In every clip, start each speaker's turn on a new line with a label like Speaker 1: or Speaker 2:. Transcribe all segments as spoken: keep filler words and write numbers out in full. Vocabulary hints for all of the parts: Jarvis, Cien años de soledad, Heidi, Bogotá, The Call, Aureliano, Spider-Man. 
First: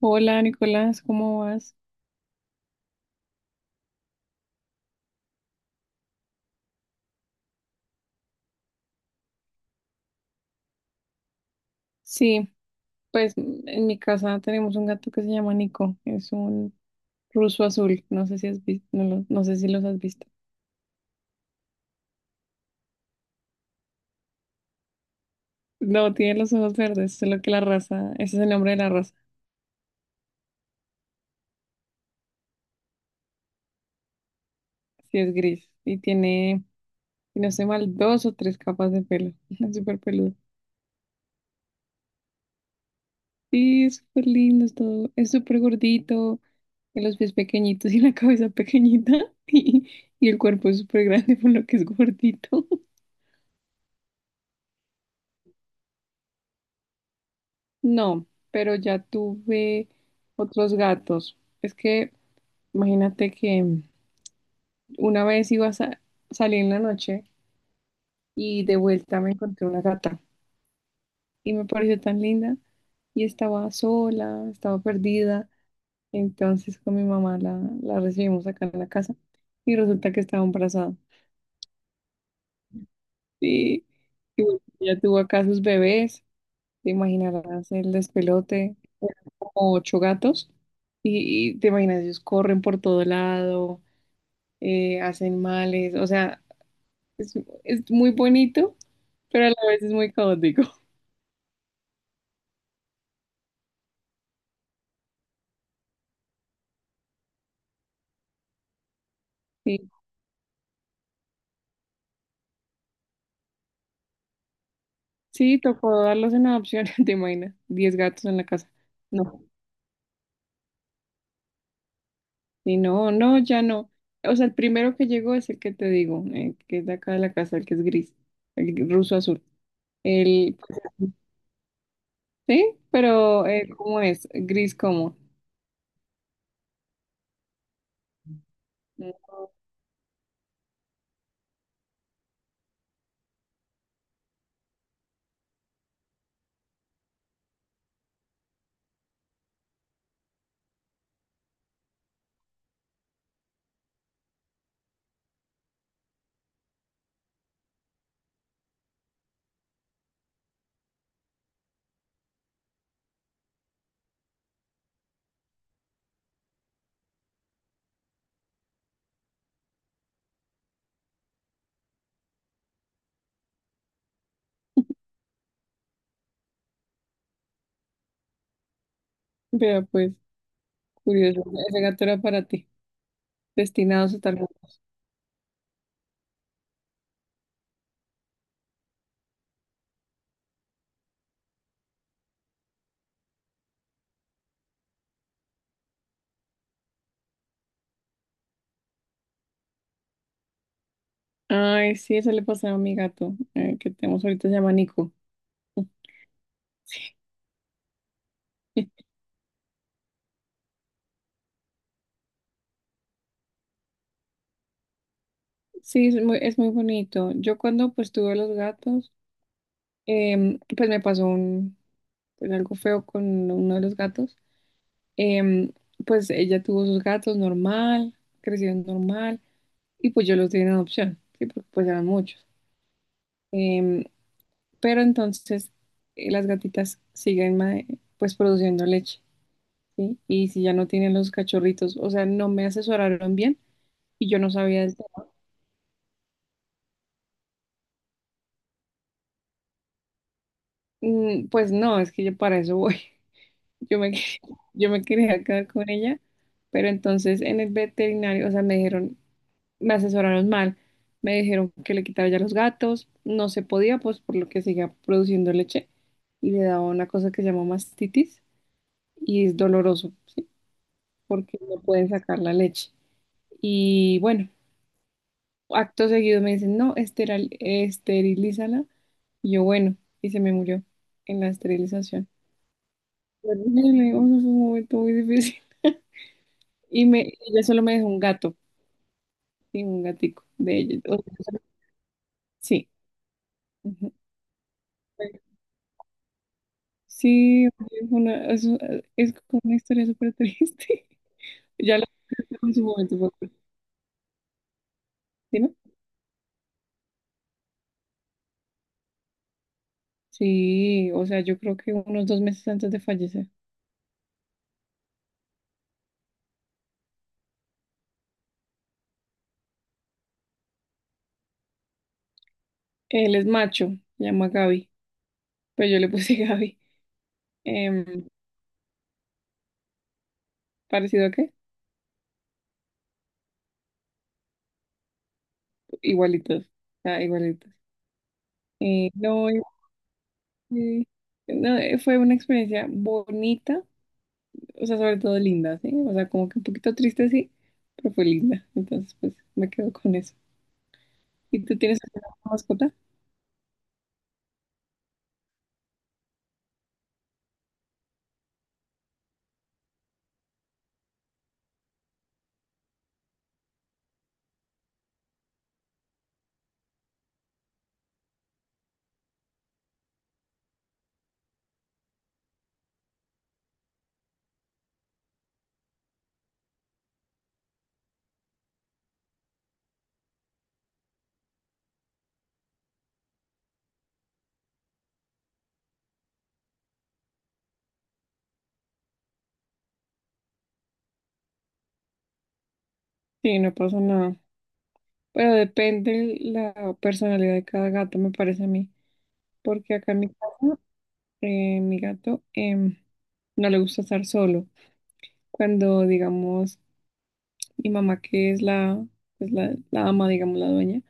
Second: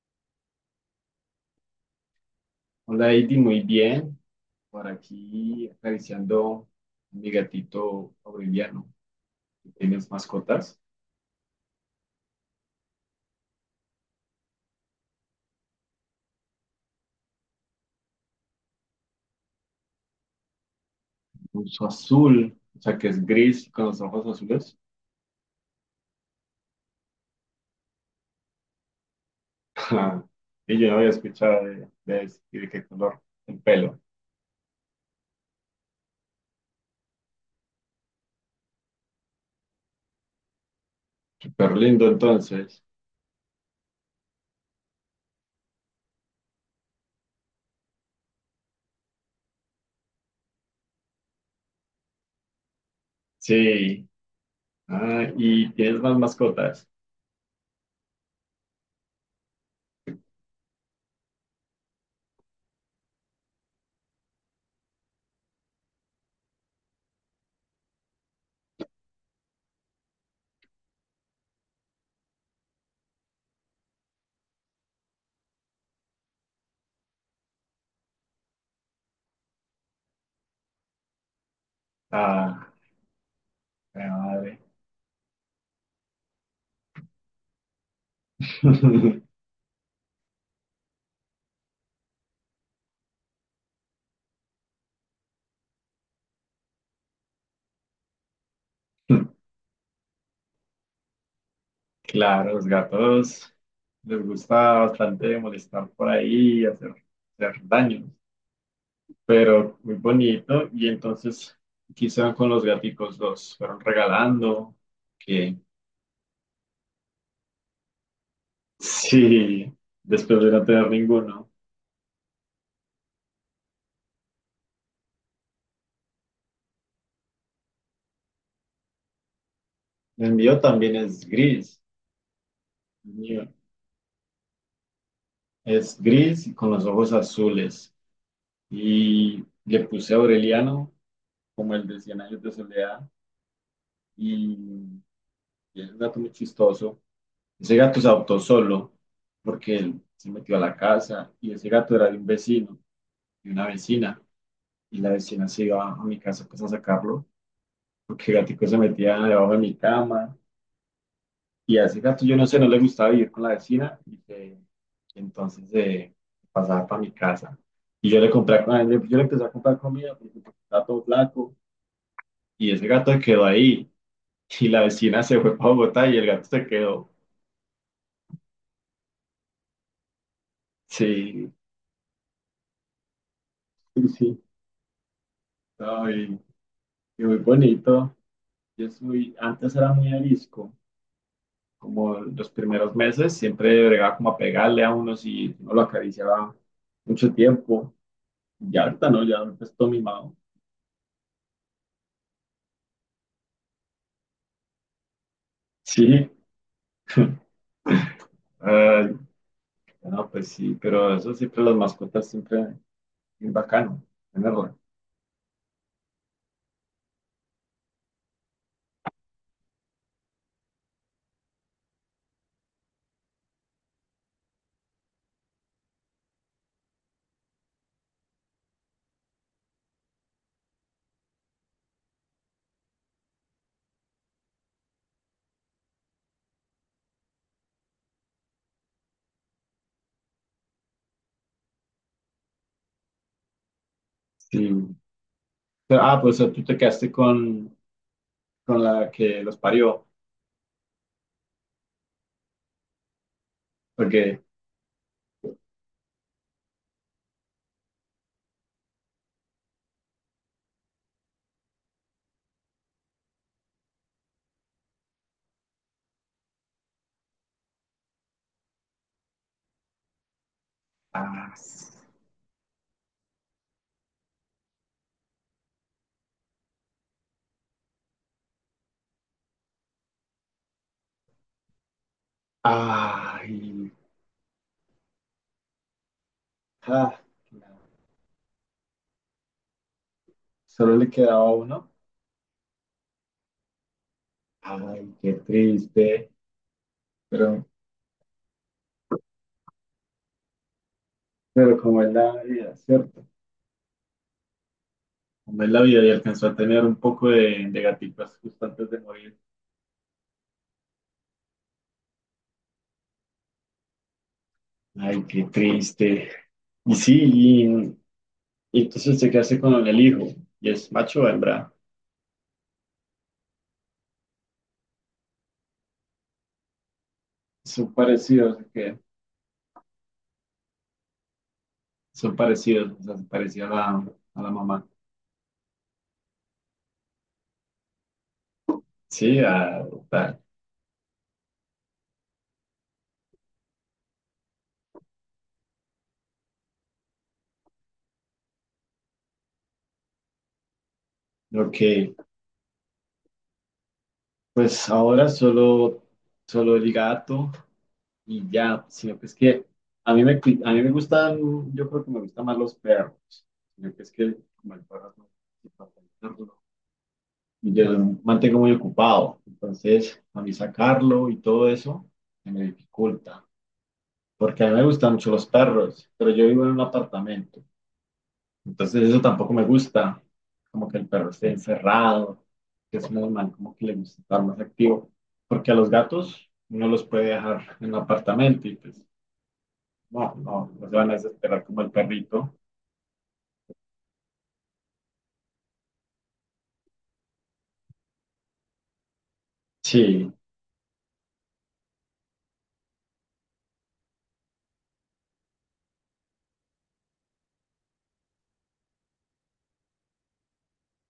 Speaker 1: Hola Nicolás, ¿cómo vas?
Speaker 2: Hola, Heidi, muy bien. Por aquí acariciando a mi gatito Aureliano. ¿Tienes mascotas?
Speaker 1: Sí, pues mm, en mi casa tenemos un gato que se llama Nico, es un ruso azul, no sé si has visto, no, lo- no sé si los has visto.
Speaker 2: Uso azul, o sea que es gris con los ojos azules.
Speaker 1: No, tiene los ojos verdes, solo que la raza, ese es el nombre de la raza,
Speaker 2: Y yo no había escuchado de, de, ese y de qué color el pelo.
Speaker 1: sí es gris y tiene, si no sé mal, dos o tres capas de pelo, es súper peludo.
Speaker 2: Súper lindo entonces.
Speaker 1: Sí, es súper lindo, es todo, es súper gordito, tiene los pies pequeñitos y la cabeza pequeñita y, y el cuerpo es súper grande por lo que es gordito.
Speaker 2: Sí. Ah, ¿y tienes más mascotas?
Speaker 1: No, pero ya tuve otros gatos. Es que imagínate que una vez iba a sa- salir en la noche y de vuelta me encontré una gata y me pareció tan linda y estaba sola, estaba perdida. Entonces con mi mamá la, la recibimos acá en la casa y resulta que estaba embarazada.
Speaker 2: Ah,
Speaker 1: Y,
Speaker 2: qué
Speaker 1: y
Speaker 2: madre.
Speaker 1: bueno, ya tuvo acá sus bebés. Te imaginarás el despelote, eran como ocho gatos, y, y te imaginas, ellos corren por todo lado, eh, hacen males, o sea, es, es muy bonito, pero a la vez es muy caótico.
Speaker 2: Claro, los gatos les gusta bastante molestar por ahí y hacer, hacer daño. Pero
Speaker 1: Sí,
Speaker 2: muy bonito. Y entonces quizá con los gaticos los fueron regalando, que
Speaker 1: sí, tocó darlos en adopción, te imaginas, diez gatos en la casa. No,
Speaker 2: sí, después de no tener ninguno.
Speaker 1: y no, no, ya no. O sea, el primero que llegó es el que te digo, eh, que es de acá de la casa, el que es gris, el ruso azul.
Speaker 2: El
Speaker 1: El,
Speaker 2: mío
Speaker 1: pues,
Speaker 2: también es gris,
Speaker 1: sí,
Speaker 2: el
Speaker 1: pero
Speaker 2: mío
Speaker 1: eh, ¿cómo es? Gris como.
Speaker 2: es gris y con los ojos azules. Y le puse Aureliano, como el de Cien años de soledad, y, y es un gato muy chistoso. Ese gato se adoptó solo porque él se metió a la casa, y ese gato era de un vecino, de una vecina. Y la vecina se iba a mi casa pues a sacarlo, porque el gatico se metía debajo de mi cama. Y a ese gato yo no sé, no le gustaba vivir con la vecina y que- y entonces eh, pasaba para mi casa. Y yo le compré, a- yo le empecé a comprar comida porque estaba todo flaco, y ese gato se quedó ahí, y la vecina se fue para Bogotá y el gato se quedó.
Speaker 1: Vea, pues, curioso,
Speaker 2: Sí,
Speaker 1: ese gato era para ti, destinado
Speaker 2: sí,
Speaker 1: a tal.
Speaker 2: sí. No, y, y muy bonito. Yo soy, antes era muy arisco, como los primeros meses siempre bregaba como a pegarle a uno si no lo acariciaba mucho tiempo. Ya ahorita no, ya pues todo mimado.
Speaker 1: Ay, sí, eso le pasaba a mi gato, eh, que tenemos ahorita, se llama Nico.
Speaker 2: Sí, ay, no, pues sí, pero eso siempre, las mascotas siempre es bacano tenerla.
Speaker 1: Sí, es muy, es muy bonito. Yo cuando pues tuve los gatos, em, pues me pasó un, pues algo feo con uno de los gatos. Em, pues ella tuvo sus gatos normal, crecieron normal, y pues yo los di en adopción, sí, porque pues eran muchos. Em, pero entonces eh, las gatitas siguen ma- pues produciendo leche. ¿Sí? Y si ya no tienen los cachorritos, o sea, no me asesoraron bien y yo no sabía del
Speaker 2: Sí.
Speaker 1: tema.
Speaker 2: Pero, ah, pues tú te quedaste con, con la que los parió,
Speaker 1: Mm, Pues no, es que yo para eso voy. Yo me, quería-
Speaker 2: porque,
Speaker 1: yo me quería quedar con ella, pero entonces en el veterinario, o sea, me dijeron, me asesoraron mal. Me dijeron que le quitara ya los gatos, no se podía, pues por lo que seguía produciendo leche y le daba una cosa que se llama mastitis y es doloroso, ¿sí?
Speaker 2: ah,
Speaker 1: Porque no
Speaker 2: s-,
Speaker 1: pueden sacar la leche. Y bueno, acto seguido me dicen, no, esteral, esterilízala. Y yo, bueno, y se me murió en la esterilización.
Speaker 2: ay,
Speaker 1: Horrible, o sea, fue un momento muy difícil. Y
Speaker 2: ah,
Speaker 1: me, ella solo me dejó un gato, sí, un gatico de
Speaker 2: solo
Speaker 1: ella.
Speaker 2: le
Speaker 1: O
Speaker 2: quedaba
Speaker 1: sea,
Speaker 2: uno.
Speaker 1: sí. Ujú.
Speaker 2: Ay, qué
Speaker 1: Bueno,
Speaker 2: triste, pero,
Speaker 1: sí, es, una, es, es como una historia súper triste.
Speaker 2: pero
Speaker 1: Ya
Speaker 2: como
Speaker 1: la
Speaker 2: es la
Speaker 1: en
Speaker 2: vida,
Speaker 1: su momento,
Speaker 2: ¿cierto?
Speaker 1: fue- ¿sí,
Speaker 2: Como es
Speaker 1: no?
Speaker 2: la vida, y alcanzó a tener un poco de, de gatitas justo antes de morir.
Speaker 1: Sí, o sea, yo creo que unos dos meses antes de fallecer.
Speaker 2: Ay, qué triste. Y sí, y, y entonces se hace con el hijo, y es macho o hembra.
Speaker 1: Él es macho, se llama Gaby, pero yo le puse Gaby.
Speaker 2: Son
Speaker 1: Em,
Speaker 2: parecidos, ¿sí? Que
Speaker 1: ¿parecido a qué?
Speaker 2: son parecidos, o sea, se parecía a la, a la mamá.
Speaker 1: Igualitos, o sea, igualitos. Eh,
Speaker 2: Sí,
Speaker 1: no,
Speaker 2: a adoptar.
Speaker 1: sí. No, eh, fue una experiencia bonita, o sea, sobre todo linda, ¿sí? O sea, como que un poquito triste, sí, pero fue linda. Entonces, pues me quedo con eso. ¿Y tú
Speaker 2: Ok,
Speaker 1: tienes alguna mascota?
Speaker 2: pues ahora solo, solo el gato y ya, sino que es que a mí me, cu- a mí me gustan, yo creo que me gustan más los perros, sino que es que como el perro es más- yo mantengo muy ocupado, entonces a mí sacarlo y todo eso se me dificulta, porque a mí me gustan mucho los perros, pero yo vivo en un apartamento, entonces eso tampoco me gusta, como que el perro esté encerrado, que es normal, como que le gusta estar más activo, porque a los gatos uno los puede dejar en un apartamento y pues no, no, no se van a desesperar como el perrito.
Speaker 1: Sí, no pasa nada. Pero depende la personalidad de cada gato, me parece a mí. Porque acá en mi
Speaker 2: Sí,
Speaker 1: casa, eh, mi gato em, no le gusta estar solo. Cuando, digamos, mi mamá, que es la, pues la, la ama, digamos, la dueña,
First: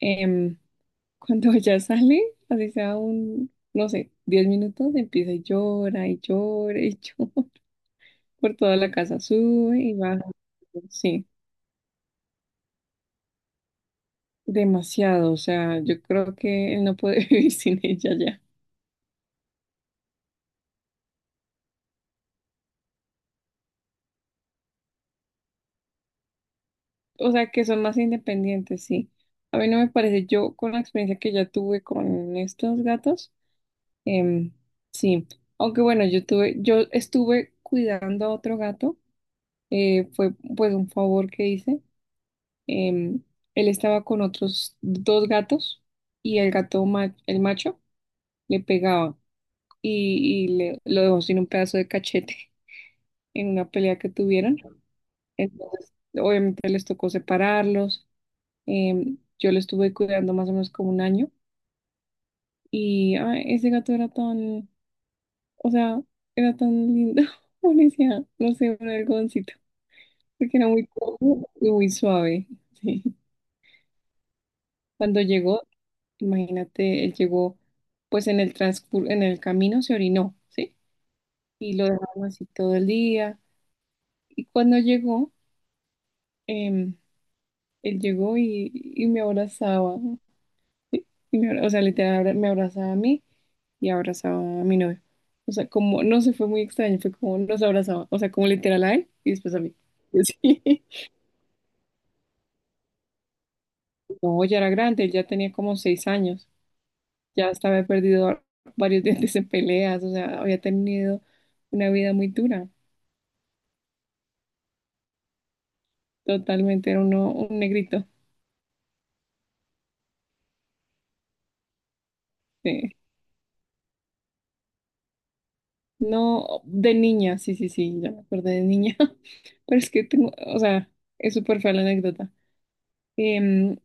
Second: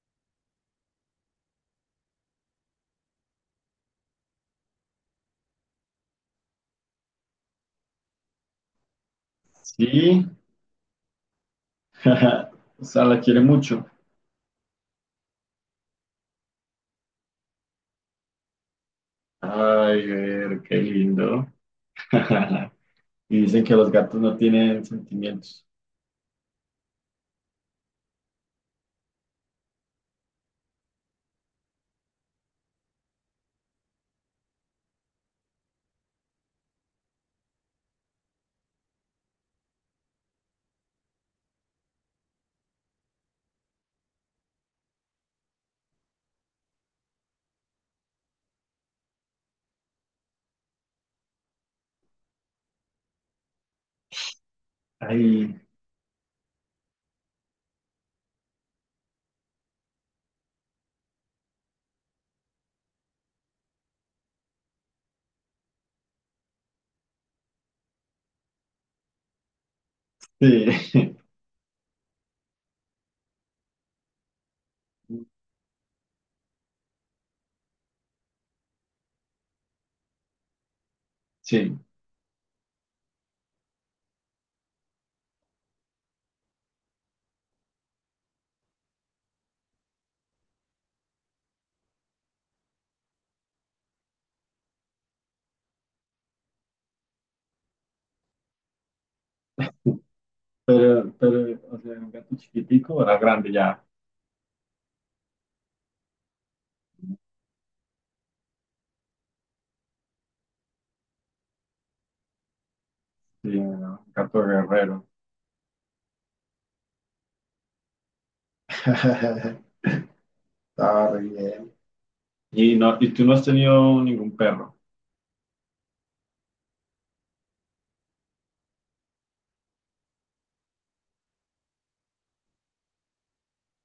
Speaker 1: em, Cuando ya sale, así sea un, no sé, diez minutos, empieza y llora y llora y llora por toda la casa, sube y baja.
Speaker 2: sí,
Speaker 1: Sí,
Speaker 2: o sea, la quiere mucho.
Speaker 1: demasiado. O sea, yo creo que él no puede vivir sin ella ya.
Speaker 2: Ay, ver, qué lindo. Y dicen que los gatos no tienen sentimientos.
Speaker 1: O sea, que son más independientes, sí. A mí no me parece, yo con la experiencia que ya tuve con estos gatos, em, sí. Aunque bueno, yo tuve, yo estuve cuidando a otro gato, eh, fue pues un favor que hice. Em, él estaba con otros dos gatos y el gato, ma- el macho le pegaba y, y le, lo dejó sin un pedazo de cachete en una pelea que tuvieron.
Speaker 2: Ay,
Speaker 1: Entonces, obviamente les tocó separarlos. Em, yo lo estuve cuidando más o menos como un año y ay, ese gato era tan, o sea, era tan lindo. Uno no sé, un algodoncito, porque era muy
Speaker 2: sí,
Speaker 1: cómodo y muy suave. Sí. Cuando llegó, imagínate, él llegó, pues en el transcur en el camino se orinó, ¿sí? Y
Speaker 2: sí.
Speaker 1: lo dejaron así todo el día. Y cuando llegó, em, él llegó y, y me abrazaba, ¿sí? Y me abra- o sea, literal, abra- me abrazaba a mí y abrazaba a mi novio. O sea, como, no sé, fue muy extraño, fue como nos abrazaba, o sea, como literal a él y después a mí. Sí.
Speaker 2: Pero, pero, o sea, un gato chiquitico, era grande ya.
Speaker 1: No, ya era grande, él ya tenía como seis años, ya hasta había perdido varios dientes en peleas, o sea, había tenido una vida muy dura.
Speaker 2: Sí, ¿no? Un gato guerrero.
Speaker 1: Totalmente, era uno, un negrito.
Speaker 2: Está re bien. Y
Speaker 1: Sí.
Speaker 2: no, y tú no has tenido ningún perro.
Speaker 1: No, de niña, sí, sí, sí, ya me acordé de niña. Pero es que tengo, o sea, es súper fea la anécdota. Em,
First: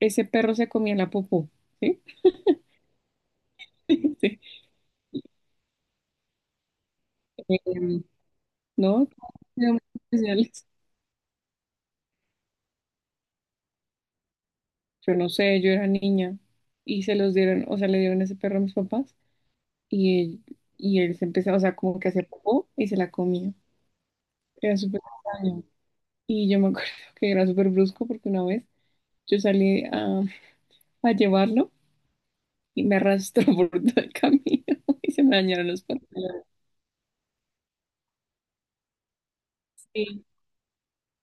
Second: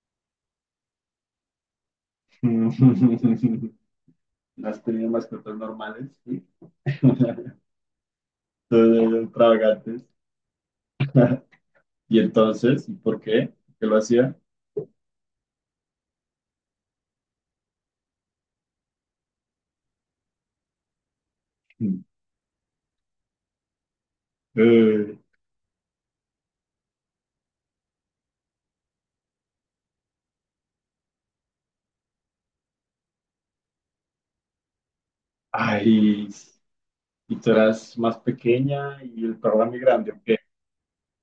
Speaker 1: ese perro se comía la popó, ¿sí?
Speaker 2: No
Speaker 1: Sí.
Speaker 2: has tenido mascotas normales, ¿sí? Entonces,
Speaker 1: Em, ¿no?
Speaker 2: eran
Speaker 1: Muy
Speaker 2: extravagantes.
Speaker 1: especiales.
Speaker 2: Y entonces, ¿y por qué? ¿Por qué lo hacía?
Speaker 1: Yo no sé, yo era niña y se los dieron, o sea, le dieron ese perro a mis papás y él, y él, se empezaba, o sea, como
Speaker 2: Mm.
Speaker 1: que hacía popó y se la comía. Era súper
Speaker 2: Eh,
Speaker 1: extraño. Y yo me acuerdo que era súper brusco porque una vez yo salí a, a llevarlo y me arrastró por todo el camino y se me dañaron los
Speaker 2: ay,
Speaker 1: pantalones.
Speaker 2: y tú eras más pequeña y el perro era muy grande, ¿o
Speaker 1: Sí.
Speaker 2: qué?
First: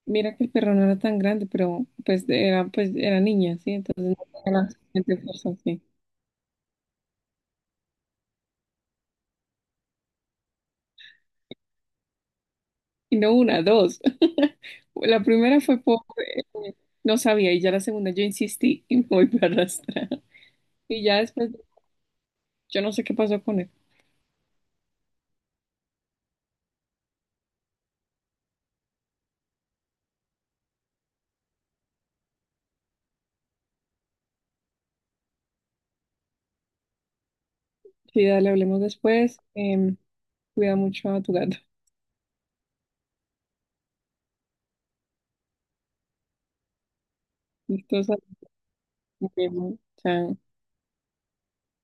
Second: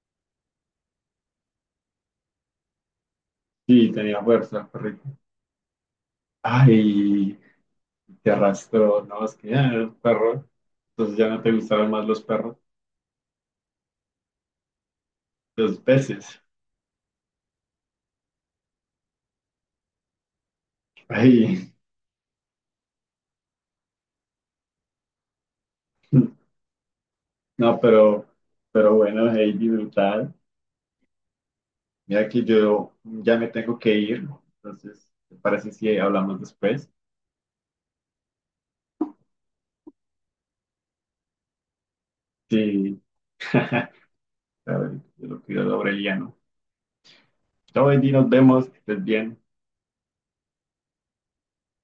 Speaker 1: Mira que el perro no era tan grande, pero pues era, pues era niña, ¿sí?
Speaker 2: Sí,
Speaker 1: Entonces
Speaker 2: tenía
Speaker 1: no tenía
Speaker 2: fuerza el
Speaker 1: la
Speaker 2: perrito.
Speaker 1: suficiente fuerza, sí.
Speaker 2: Ay, te arrastró, no, es que ya el perro. Entonces ya no te gustaron más los perros,
Speaker 1: Y no una, dos. La primera
Speaker 2: los
Speaker 1: fue por.
Speaker 2: peces.
Speaker 1: eh, no sabía, y ya la segunda yo insistí y me volví a arrastrar. Y ya después,
Speaker 2: Ay,
Speaker 1: yo no sé qué pasó con él.
Speaker 2: no, pero, pero bueno, Heidi, brutal. Mira que yo ya me tengo que ir, entonces, ¿te parece si hablamos después?
Speaker 1: Sí, dale, hablemos después. Em, cuida mucho a tu gato.
Speaker 2: Sí, a ver, yo lo cuido de Aureliano. Chao, Heidi,
Speaker 1: Entonces,
Speaker 2: nos vemos, que estés
Speaker 1: nos
Speaker 2: bien.
Speaker 1: vemos. Chao.